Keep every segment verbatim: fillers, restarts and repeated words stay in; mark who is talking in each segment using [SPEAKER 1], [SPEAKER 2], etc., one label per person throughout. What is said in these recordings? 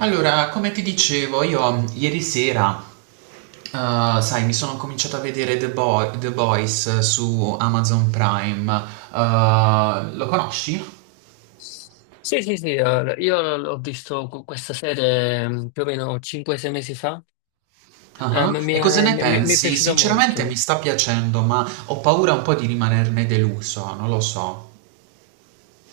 [SPEAKER 1] Allora, come ti dicevo, io ieri sera, eh, sai, mi sono cominciato a vedere The Boy- The Boys su Amazon Prime. Eh, lo conosci?
[SPEAKER 2] Sì, sì, sì, eh, io l- ho visto cu- questa serie mm, più o meno cinque o sei mesi fa. Eh,
[SPEAKER 1] Ah,
[SPEAKER 2] m- mi
[SPEAKER 1] e cosa
[SPEAKER 2] è,
[SPEAKER 1] ne
[SPEAKER 2] mi- mi- mi è
[SPEAKER 1] pensi?
[SPEAKER 2] piaciuta
[SPEAKER 1] Sinceramente mi
[SPEAKER 2] molto.
[SPEAKER 1] sta piacendo, ma ho paura un po' di rimanerne deluso, non lo so.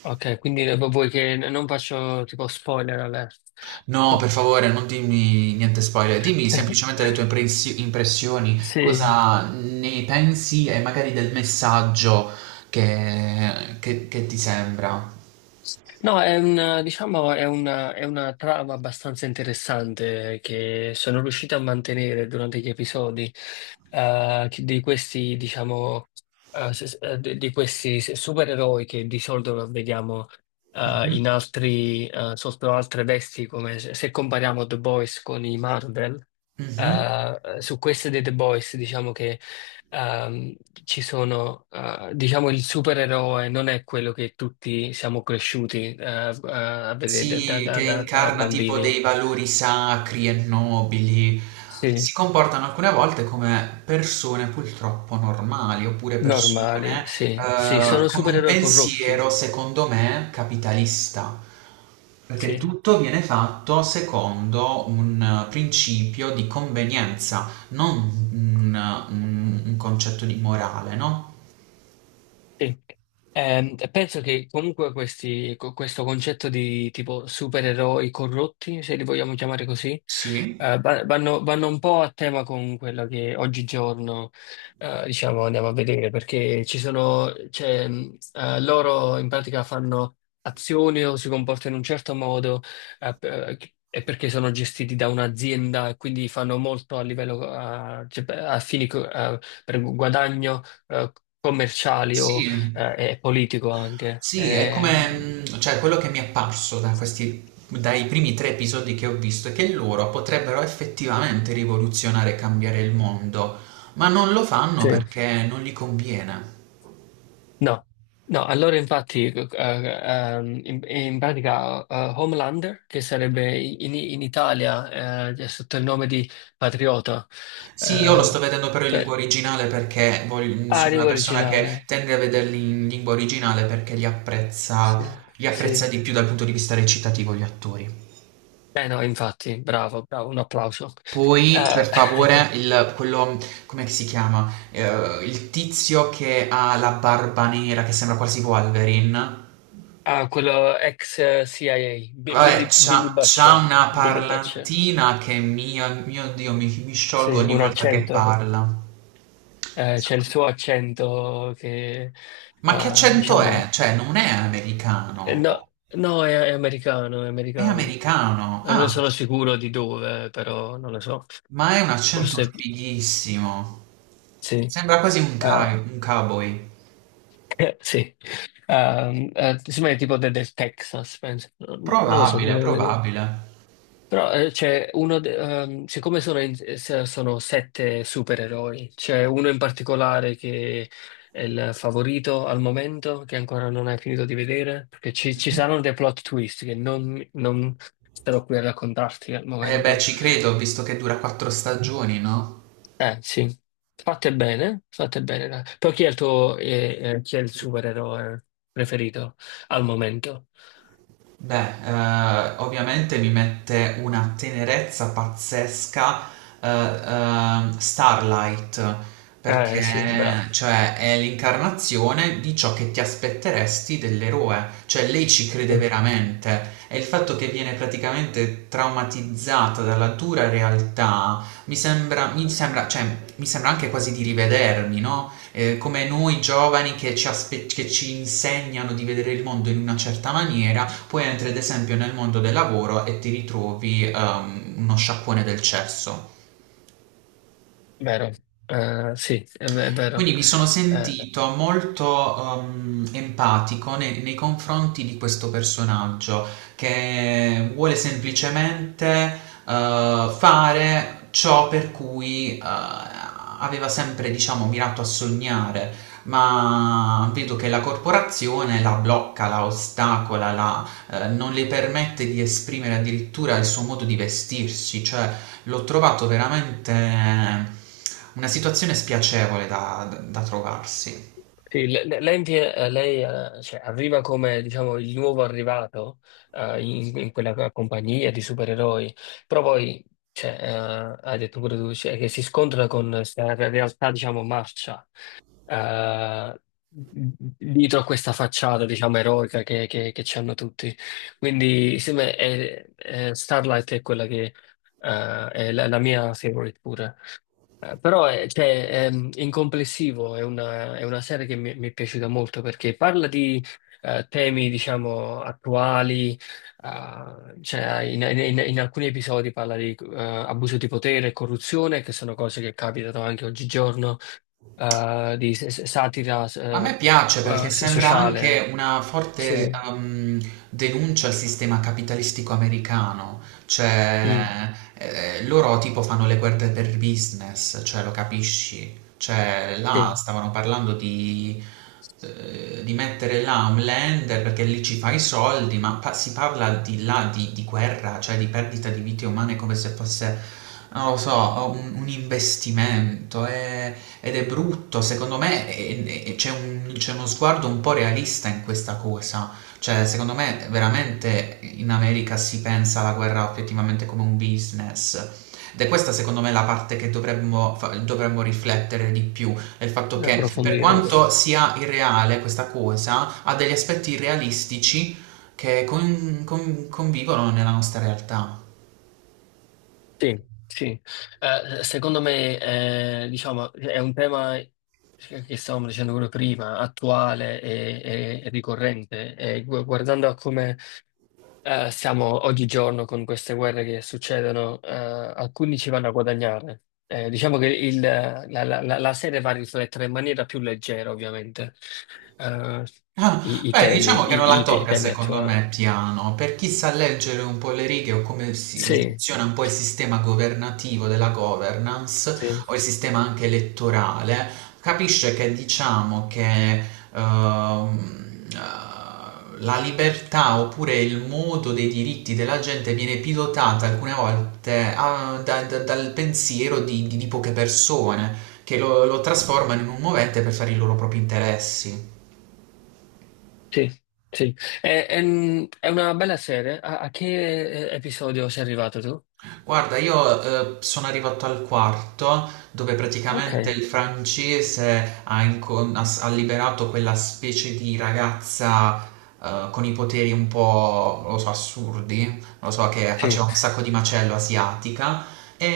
[SPEAKER 2] Ok, quindi eh, vuoi che n- non faccio tipo spoiler alert?
[SPEAKER 1] No, per favore, non dimmi niente spoiler, dimmi semplicemente le tue impressi- impressioni,
[SPEAKER 2] Sì.
[SPEAKER 1] cosa ne pensi e magari del messaggio che, che- che ti sembra.
[SPEAKER 2] No, è un, diciamo, è una, è una trama abbastanza interessante che sono riuscito a mantenere durante gli episodi, eh, che- di questi, diciamo, eh, s- s- eh, di di questi supereroi che di solito vediamo eh, in
[SPEAKER 1] Mhm.
[SPEAKER 2] altri, eh, sotto altre vesti, come se, se compariamo The Boys con i Marvel.
[SPEAKER 1] Mhm.
[SPEAKER 2] Eh, su queste dei The Boys, diciamo, ehm, ci sono, eh, diciamo, il supereroe non è quello che tutti siamo cresciuti, eh, a vedere da,
[SPEAKER 1] Sì,
[SPEAKER 2] da-
[SPEAKER 1] che
[SPEAKER 2] da- da
[SPEAKER 1] incarna tipo
[SPEAKER 2] bambini.
[SPEAKER 1] dei valori sacri e nobili.
[SPEAKER 2] Sì,
[SPEAKER 1] Si comportano alcune volte come persone purtroppo normali, oppure persone
[SPEAKER 2] normali, sì, sì,
[SPEAKER 1] eh,
[SPEAKER 2] sono
[SPEAKER 1] con un
[SPEAKER 2] supereroi corrotti,
[SPEAKER 1] pensiero, secondo me, capitalista, perché
[SPEAKER 2] sì.
[SPEAKER 1] tutto viene fatto secondo un eh, principio di convenienza, non un, un- un concetto di morale, no?
[SPEAKER 2] Sì. Ehm, penso che comunque questi- co- questo concetto di tipo supereroi corrotti, se li vogliamo chiamare così,
[SPEAKER 1] Sì,
[SPEAKER 2] eh, va- vanno, vanno un po' a tema con quello che oggigiorno, eh, diciamo, andiamo a vedere, perché ci sono, cioè, mh, eh, loro in pratica fanno azioni o si comportano in un certo modo, eh, per- e perché sono gestiti da un'azienda e quindi fanno molto a livello, eh, cioè, a fini, co- eh, per guadagno, eh, commerciali o eh,
[SPEAKER 1] sì.
[SPEAKER 2] è politico anche.
[SPEAKER 1] Sì, è come,
[SPEAKER 2] Ehm,
[SPEAKER 1] mm, cioè, quello che mi è apparso da questi, dai primi tre episodi che ho visto è che loro potrebbero effettivamente rivoluzionare e cambiare il mondo, ma non lo fanno
[SPEAKER 2] Sì,
[SPEAKER 1] perché non gli conviene.
[SPEAKER 2] no, no, allora infatti eh, ehm, in, in pratica eh, Homelander, che sarebbe in, in Italia eh, sotto il nome di Patriota.
[SPEAKER 1] Sì, io lo
[SPEAKER 2] eh,
[SPEAKER 1] sto vedendo però in lingua
[SPEAKER 2] Beh,
[SPEAKER 1] originale perché voglio- mm,
[SPEAKER 2] ah,
[SPEAKER 1] sono una
[SPEAKER 2] lingua
[SPEAKER 1] persona che
[SPEAKER 2] originale,
[SPEAKER 1] tende a vederli in lingua originale perché li
[SPEAKER 2] sì,
[SPEAKER 1] apprezza, li apprezza
[SPEAKER 2] sì.
[SPEAKER 1] di più dal punto di vista recitativo gli attori.
[SPEAKER 2] Eh no, infatti, bravo, bravo, un applauso.
[SPEAKER 1] Poi per
[SPEAKER 2] Eh,
[SPEAKER 1] favore il quello come si chiama? Ehm, il tizio che ha la barba nera che sembra quasi Wolverine.
[SPEAKER 2] ah, quello ex eh, C I A, Bi-
[SPEAKER 1] Vabbè,
[SPEAKER 2] Billy, Billy
[SPEAKER 1] c'ha, c'ha
[SPEAKER 2] Butcher,
[SPEAKER 1] una
[SPEAKER 2] Billy Butcher,
[SPEAKER 1] parlantina che mio, mio Dio, mi, mi
[SPEAKER 2] sì,
[SPEAKER 1] sciolgo ogni
[SPEAKER 2] un
[SPEAKER 1] volta che
[SPEAKER 2] accento.
[SPEAKER 1] parla.
[SPEAKER 2] Eh, c'è il suo accento che,
[SPEAKER 1] Ma che
[SPEAKER 2] eh,
[SPEAKER 1] accento
[SPEAKER 2] diciamo,
[SPEAKER 1] è? Cioè, non è
[SPEAKER 2] eh,
[SPEAKER 1] americano.
[SPEAKER 2] no, no, è, è americano, è
[SPEAKER 1] È
[SPEAKER 2] americano.
[SPEAKER 1] americano.
[SPEAKER 2] Non ne
[SPEAKER 1] Ah,
[SPEAKER 2] sono sicuro di dove, però non lo so.
[SPEAKER 1] ma è un accento
[SPEAKER 2] Forse
[SPEAKER 1] fighissimo.
[SPEAKER 2] sì.
[SPEAKER 1] Sembra quasi un,
[SPEAKER 2] Eh,
[SPEAKER 1] cow- un cowboy.
[SPEAKER 2] sì. Ehm, eh, sembra tipo de- del Texas, penso. Non, non lo so,
[SPEAKER 1] Probabile,
[SPEAKER 2] dobbiamo vedere.
[SPEAKER 1] probabile.
[SPEAKER 2] Però eh, c'è uno, de- ehm, siccome sono, in- se- sono sette supereroi, c'è uno in particolare che è il favorito al momento, che ancora non hai finito di vedere, perché ci, ci saranno dei plot twist che non, non starò qui a raccontarti al
[SPEAKER 1] Eh beh,
[SPEAKER 2] momento.
[SPEAKER 1] ci credo, visto che dura quattro stagioni, no?
[SPEAKER 2] Eh sì, fate bene, fate bene. Dai. Però chi è il tuo, eh, eh, chi è il supereroe preferito al momento?
[SPEAKER 1] Beh, eh, ovviamente mi mette una tenerezza pazzesca, eh, ehm, Starlight,
[SPEAKER 2] Eh sì, bravo.
[SPEAKER 1] perché cioè, è l'incarnazione di ciò che ti aspetteresti dell'eroe, cioè lei ci
[SPEAKER 2] Sì,
[SPEAKER 1] crede veramente e il fatto che viene praticamente traumatizzata dalla dura realtà mi sembra, mi sembra, cioè, mi sembra anche quasi di rivedermi, no? Eh, come noi giovani che ci aspe- che ci insegnano di vedere il mondo in una certa maniera, poi entri ad esempio nel mondo del lavoro e ti ritrovi ehm, uno sciacquone del cesso.
[SPEAKER 2] vero. Eh sì, è, è vero.
[SPEAKER 1] Quindi mi sono
[SPEAKER 2] Eh,
[SPEAKER 1] sentito molto ehm, empatico nei, nei confronti di questo personaggio che vuole semplicemente eh, fare ciò per cui eh, aveva sempre, diciamo, mirato a sognare, ma vedo che la corporazione la blocca, la ostacola, la eh, non le permette di esprimere addirittura il suo modo di vestirsi, cioè l'ho trovato veramente, eh, una situazione spiacevole da, da- da trovarsi.
[SPEAKER 2] Sì, le- le- lei, vi- eh, lei, eh, cioè, arriva come diciamo, il nuovo arrivato, eh, in, in quella compagnia di supereroi, però poi cioè, eh, hai detto pure tu cioè, che si scontra con questa realtà diciamo, marcia, eh, dietro a questa facciata diciamo, eroica che, che, che ci hanno tutti. Quindi sì, beh, è- è- Starlight è quella che eh, è la, la mia favorite pure. Eh, Però eh, cioè, ehm, in complessivo è una, è una serie che mi, mi è piaciuta molto perché parla di eh, temi, diciamo, attuali. Eh, cioè, in, in- in alcuni episodi parla di eh, abuso di potere e corruzione, che sono cose che capitano anche oggigiorno, eh, di s- s- satira
[SPEAKER 1] A me
[SPEAKER 2] eh,
[SPEAKER 1] piace perché
[SPEAKER 2] eh,
[SPEAKER 1] sembra
[SPEAKER 2] sociale.
[SPEAKER 1] anche una forte
[SPEAKER 2] Sì.
[SPEAKER 1] ehm, denuncia al sistema capitalistico americano,
[SPEAKER 2] Mm,
[SPEAKER 1] cioè eh, loro tipo fanno le guerre per business, cioè lo capisci. Cioè, là
[SPEAKER 2] sì,
[SPEAKER 1] stavano parlando di, eh, di mettere là un lander perché lì ci fai i soldi, ma pa- si parla di là di, di, guerra, cioè di perdita di vite umane come se fosse, non lo so, un, un investimento. È- ed è brutto, secondo me è- è- c'è un- c'è uno sguardo un po' realista in questa cosa. Cioè, secondo me veramente in America si pensa alla guerra effettivamente come un business, ed è questa secondo me la parte che dovremmo, fa- dovremmo riflettere di più. È il fatto che per
[SPEAKER 2] approfondire.
[SPEAKER 1] quanto sia irreale questa cosa, ha degli aspetti realistici che con- con- convivono nella nostra realtà.
[SPEAKER 2] Sì, sì. Eh, secondo me, eh, diciamo, è un tema che che stavamo dicendo pure prima, attuale e, e- e ricorrente. E gu- guardando a come eh, siamo oggigiorno con queste guerre che succedono, eh, alcuni ci vanno a guadagnare. Eh, diciamo che il- la, la- la- la serie va a riflettere in maniera più leggera, ovviamente, eh,
[SPEAKER 1] Ah,
[SPEAKER 2] i, i
[SPEAKER 1] beh,
[SPEAKER 2] temi,
[SPEAKER 1] diciamo che non
[SPEAKER 2] i,
[SPEAKER 1] la
[SPEAKER 2] i- i
[SPEAKER 1] tocca
[SPEAKER 2] temi
[SPEAKER 1] secondo
[SPEAKER 2] attuali.
[SPEAKER 1] me piano, per chi sa leggere un po' le righe o come si-
[SPEAKER 2] Sì,
[SPEAKER 1] funziona un po' il sistema governativo della governance o
[SPEAKER 2] sì.
[SPEAKER 1] il sistema anche elettorale, capisce che diciamo che ehm, eh, la libertà oppure il modo dei diritti della gente viene pilotata alcune volte, ah, da- da- dal pensiero di, di- di poche persone che lo lo trasformano in un movente per fare i loro propri interessi.
[SPEAKER 2] Sì, sì. È, è- un- è una bella serie. A, a che eh, episodio sei arrivato tu?
[SPEAKER 1] Guarda, io eh, sono arrivato al quarto, dove
[SPEAKER 2] Ok,
[SPEAKER 1] praticamente il francese ha, incon- ha s- ha liberato quella specie di ragazza eh, con i poteri un po', non lo so, assurdi, non lo so, che
[SPEAKER 2] sì.
[SPEAKER 1] faceva un sacco di macello, asiatica, e,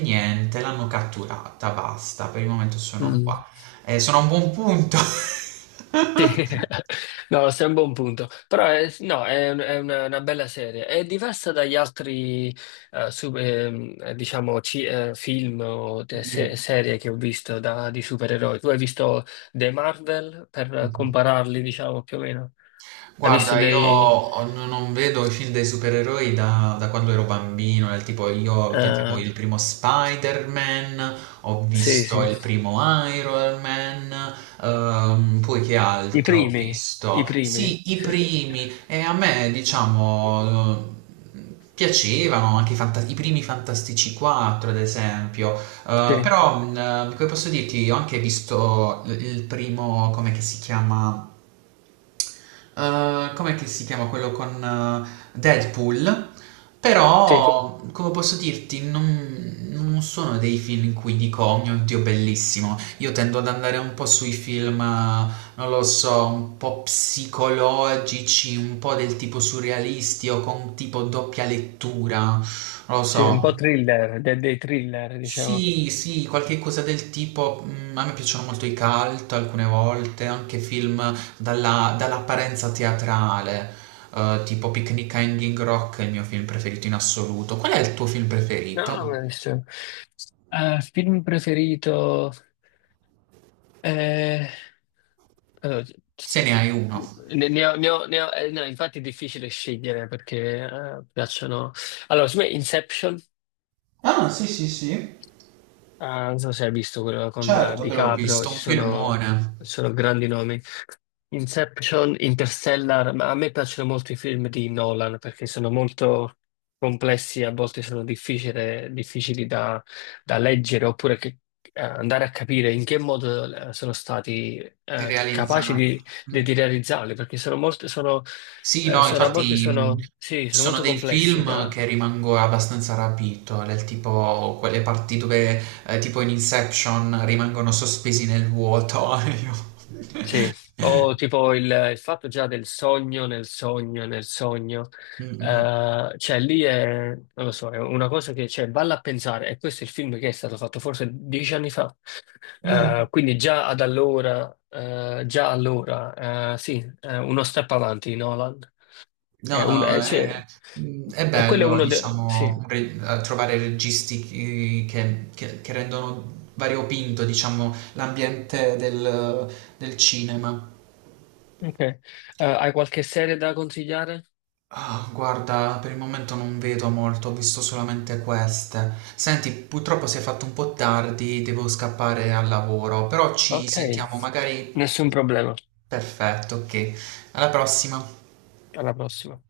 [SPEAKER 1] e niente, l'hanno catturata, basta, per il momento sono
[SPEAKER 2] Mm,
[SPEAKER 1] qua. Eh, sono a un buon punto.
[SPEAKER 2] sì. No, sei a un buon punto. Però è, no, è, un- è una, una bella serie. È diversa dagli altri, eh, su- ehm, eh, diciamo, ci- eh, film o te- se- serie che ho visto da- di supereroi. Tu hai visto dei Marvel per
[SPEAKER 1] Mhm.
[SPEAKER 2] compararli, diciamo, più o meno? Hai visto
[SPEAKER 1] Guarda, io
[SPEAKER 2] dei...
[SPEAKER 1] ho- non non vedo i film dei supereroi da, da quando ero bambino, del tipo io vedevo
[SPEAKER 2] eh,
[SPEAKER 1] il primo Spider-Man, ho
[SPEAKER 2] sì,
[SPEAKER 1] visto
[SPEAKER 2] sì.
[SPEAKER 1] il primo Iron Man, ehm, poi che
[SPEAKER 2] I
[SPEAKER 1] altro ho
[SPEAKER 2] primi, i
[SPEAKER 1] visto?
[SPEAKER 2] primi.
[SPEAKER 1] Sì, i primi, e a me diciamo eh, piacevano anche i, fanta- i primi Fantastici quattro, ad esempio.
[SPEAKER 2] Sì,
[SPEAKER 1] Eh, però mh, eh, come posso dirti, ho anche visto il il primo, come che si chiama? Eh, com'è che si chiama quello con, eh, Deadpool?
[SPEAKER 2] sì,
[SPEAKER 1] Però, come posso dirti, non, non, sono dei film in cui dico, oh mio Dio, bellissimo. Io tendo ad andare un po' sui film, eh, non lo so, un po' psicologici, un po' del tipo surrealisti o con tipo doppia lettura, non lo
[SPEAKER 2] sì, un po'
[SPEAKER 1] so.
[SPEAKER 2] thriller, de- dei thriller, diciamo.
[SPEAKER 1] Sì, sì, qualche cosa del tipo. Mm, a me piacciono molto i cult alcune volte, anche film dalla- dall'apparenza teatrale, eh, tipo Picnic a Hanging Rock è il mio film preferito in assoluto. Qual è il tuo film preferito?
[SPEAKER 2] No, ma adesso- eh, film preferito... eh, allora, c-
[SPEAKER 1] Se ne
[SPEAKER 2] c-
[SPEAKER 1] hai uno.
[SPEAKER 2] ne, ne ho, ne ho- ne ho- eh, no, infatti è difficile scegliere perché eh, piacciono... Allora, secondo me Inception.
[SPEAKER 1] Ah, sì, sì, sì,
[SPEAKER 2] Ah, non so se hai visto quello con eh,
[SPEAKER 1] certo. Quello ho
[SPEAKER 2] DiCaprio,
[SPEAKER 1] visto,
[SPEAKER 2] ci
[SPEAKER 1] un
[SPEAKER 2] sono,
[SPEAKER 1] filmone
[SPEAKER 2] ci sono grandi nomi. Inception, Interstellar, ma a me piacciono molto i film di Nolan perché sono molto complessi, a volte sono difficile- difficili da, da leggere oppure che- eh, andare a capire in che modo eh, sono stati eh, capaci
[SPEAKER 1] realizzato.
[SPEAKER 2] di, di- di realizzarli, perché sono molto, sono,
[SPEAKER 1] Sì,
[SPEAKER 2] eh,
[SPEAKER 1] no,
[SPEAKER 2] sono- a volte
[SPEAKER 1] infatti, mh,
[SPEAKER 2] sono, sì,
[SPEAKER 1] ci
[SPEAKER 2] sono
[SPEAKER 1] sono
[SPEAKER 2] molto
[SPEAKER 1] dei
[SPEAKER 2] complessi.
[SPEAKER 1] film che rimango abbastanza rapito, del tipo quelle parti dove, eh, tipo in Inception, rimangono sospesi nel vuoto. Io-
[SPEAKER 2] Sì, o tipo il, il fatto già del sogno nel sogno nel sogno.
[SPEAKER 1] Mm, mm,
[SPEAKER 2] Eh, cioè lì è, non lo so, è una cosa che, cioè, valla a pensare, e questo è il film che è stato fatto forse dieci anni fa.
[SPEAKER 1] mm.
[SPEAKER 2] Eh, quindi già ad allora, eh, già allora, eh, sì, eh, uno step avanti Nolan. È
[SPEAKER 1] No,
[SPEAKER 2] un,
[SPEAKER 1] no,
[SPEAKER 2] è- cioè,
[SPEAKER 1] è, mm, è
[SPEAKER 2] e quello è
[SPEAKER 1] bello,
[SPEAKER 2] uno dei, sì.
[SPEAKER 1] diciamo, re- eh, trovare registi, eh, che, che- che rendono variopinto, diciamo, l'ambiente del del cinema.
[SPEAKER 2] Ok. Eh, hai qualche serie da consigliare?
[SPEAKER 1] Ah, guarda, per il momento non vedo molto, ho visto solamente queste. Senti, purtroppo si è fatto un po' tardi, devo scappare al lavoro, però ci
[SPEAKER 2] Ok,
[SPEAKER 1] sentiamo magari...
[SPEAKER 2] nessun problema,
[SPEAKER 1] Perfetto, ok. Alla prossima.
[SPEAKER 2] alla prossima.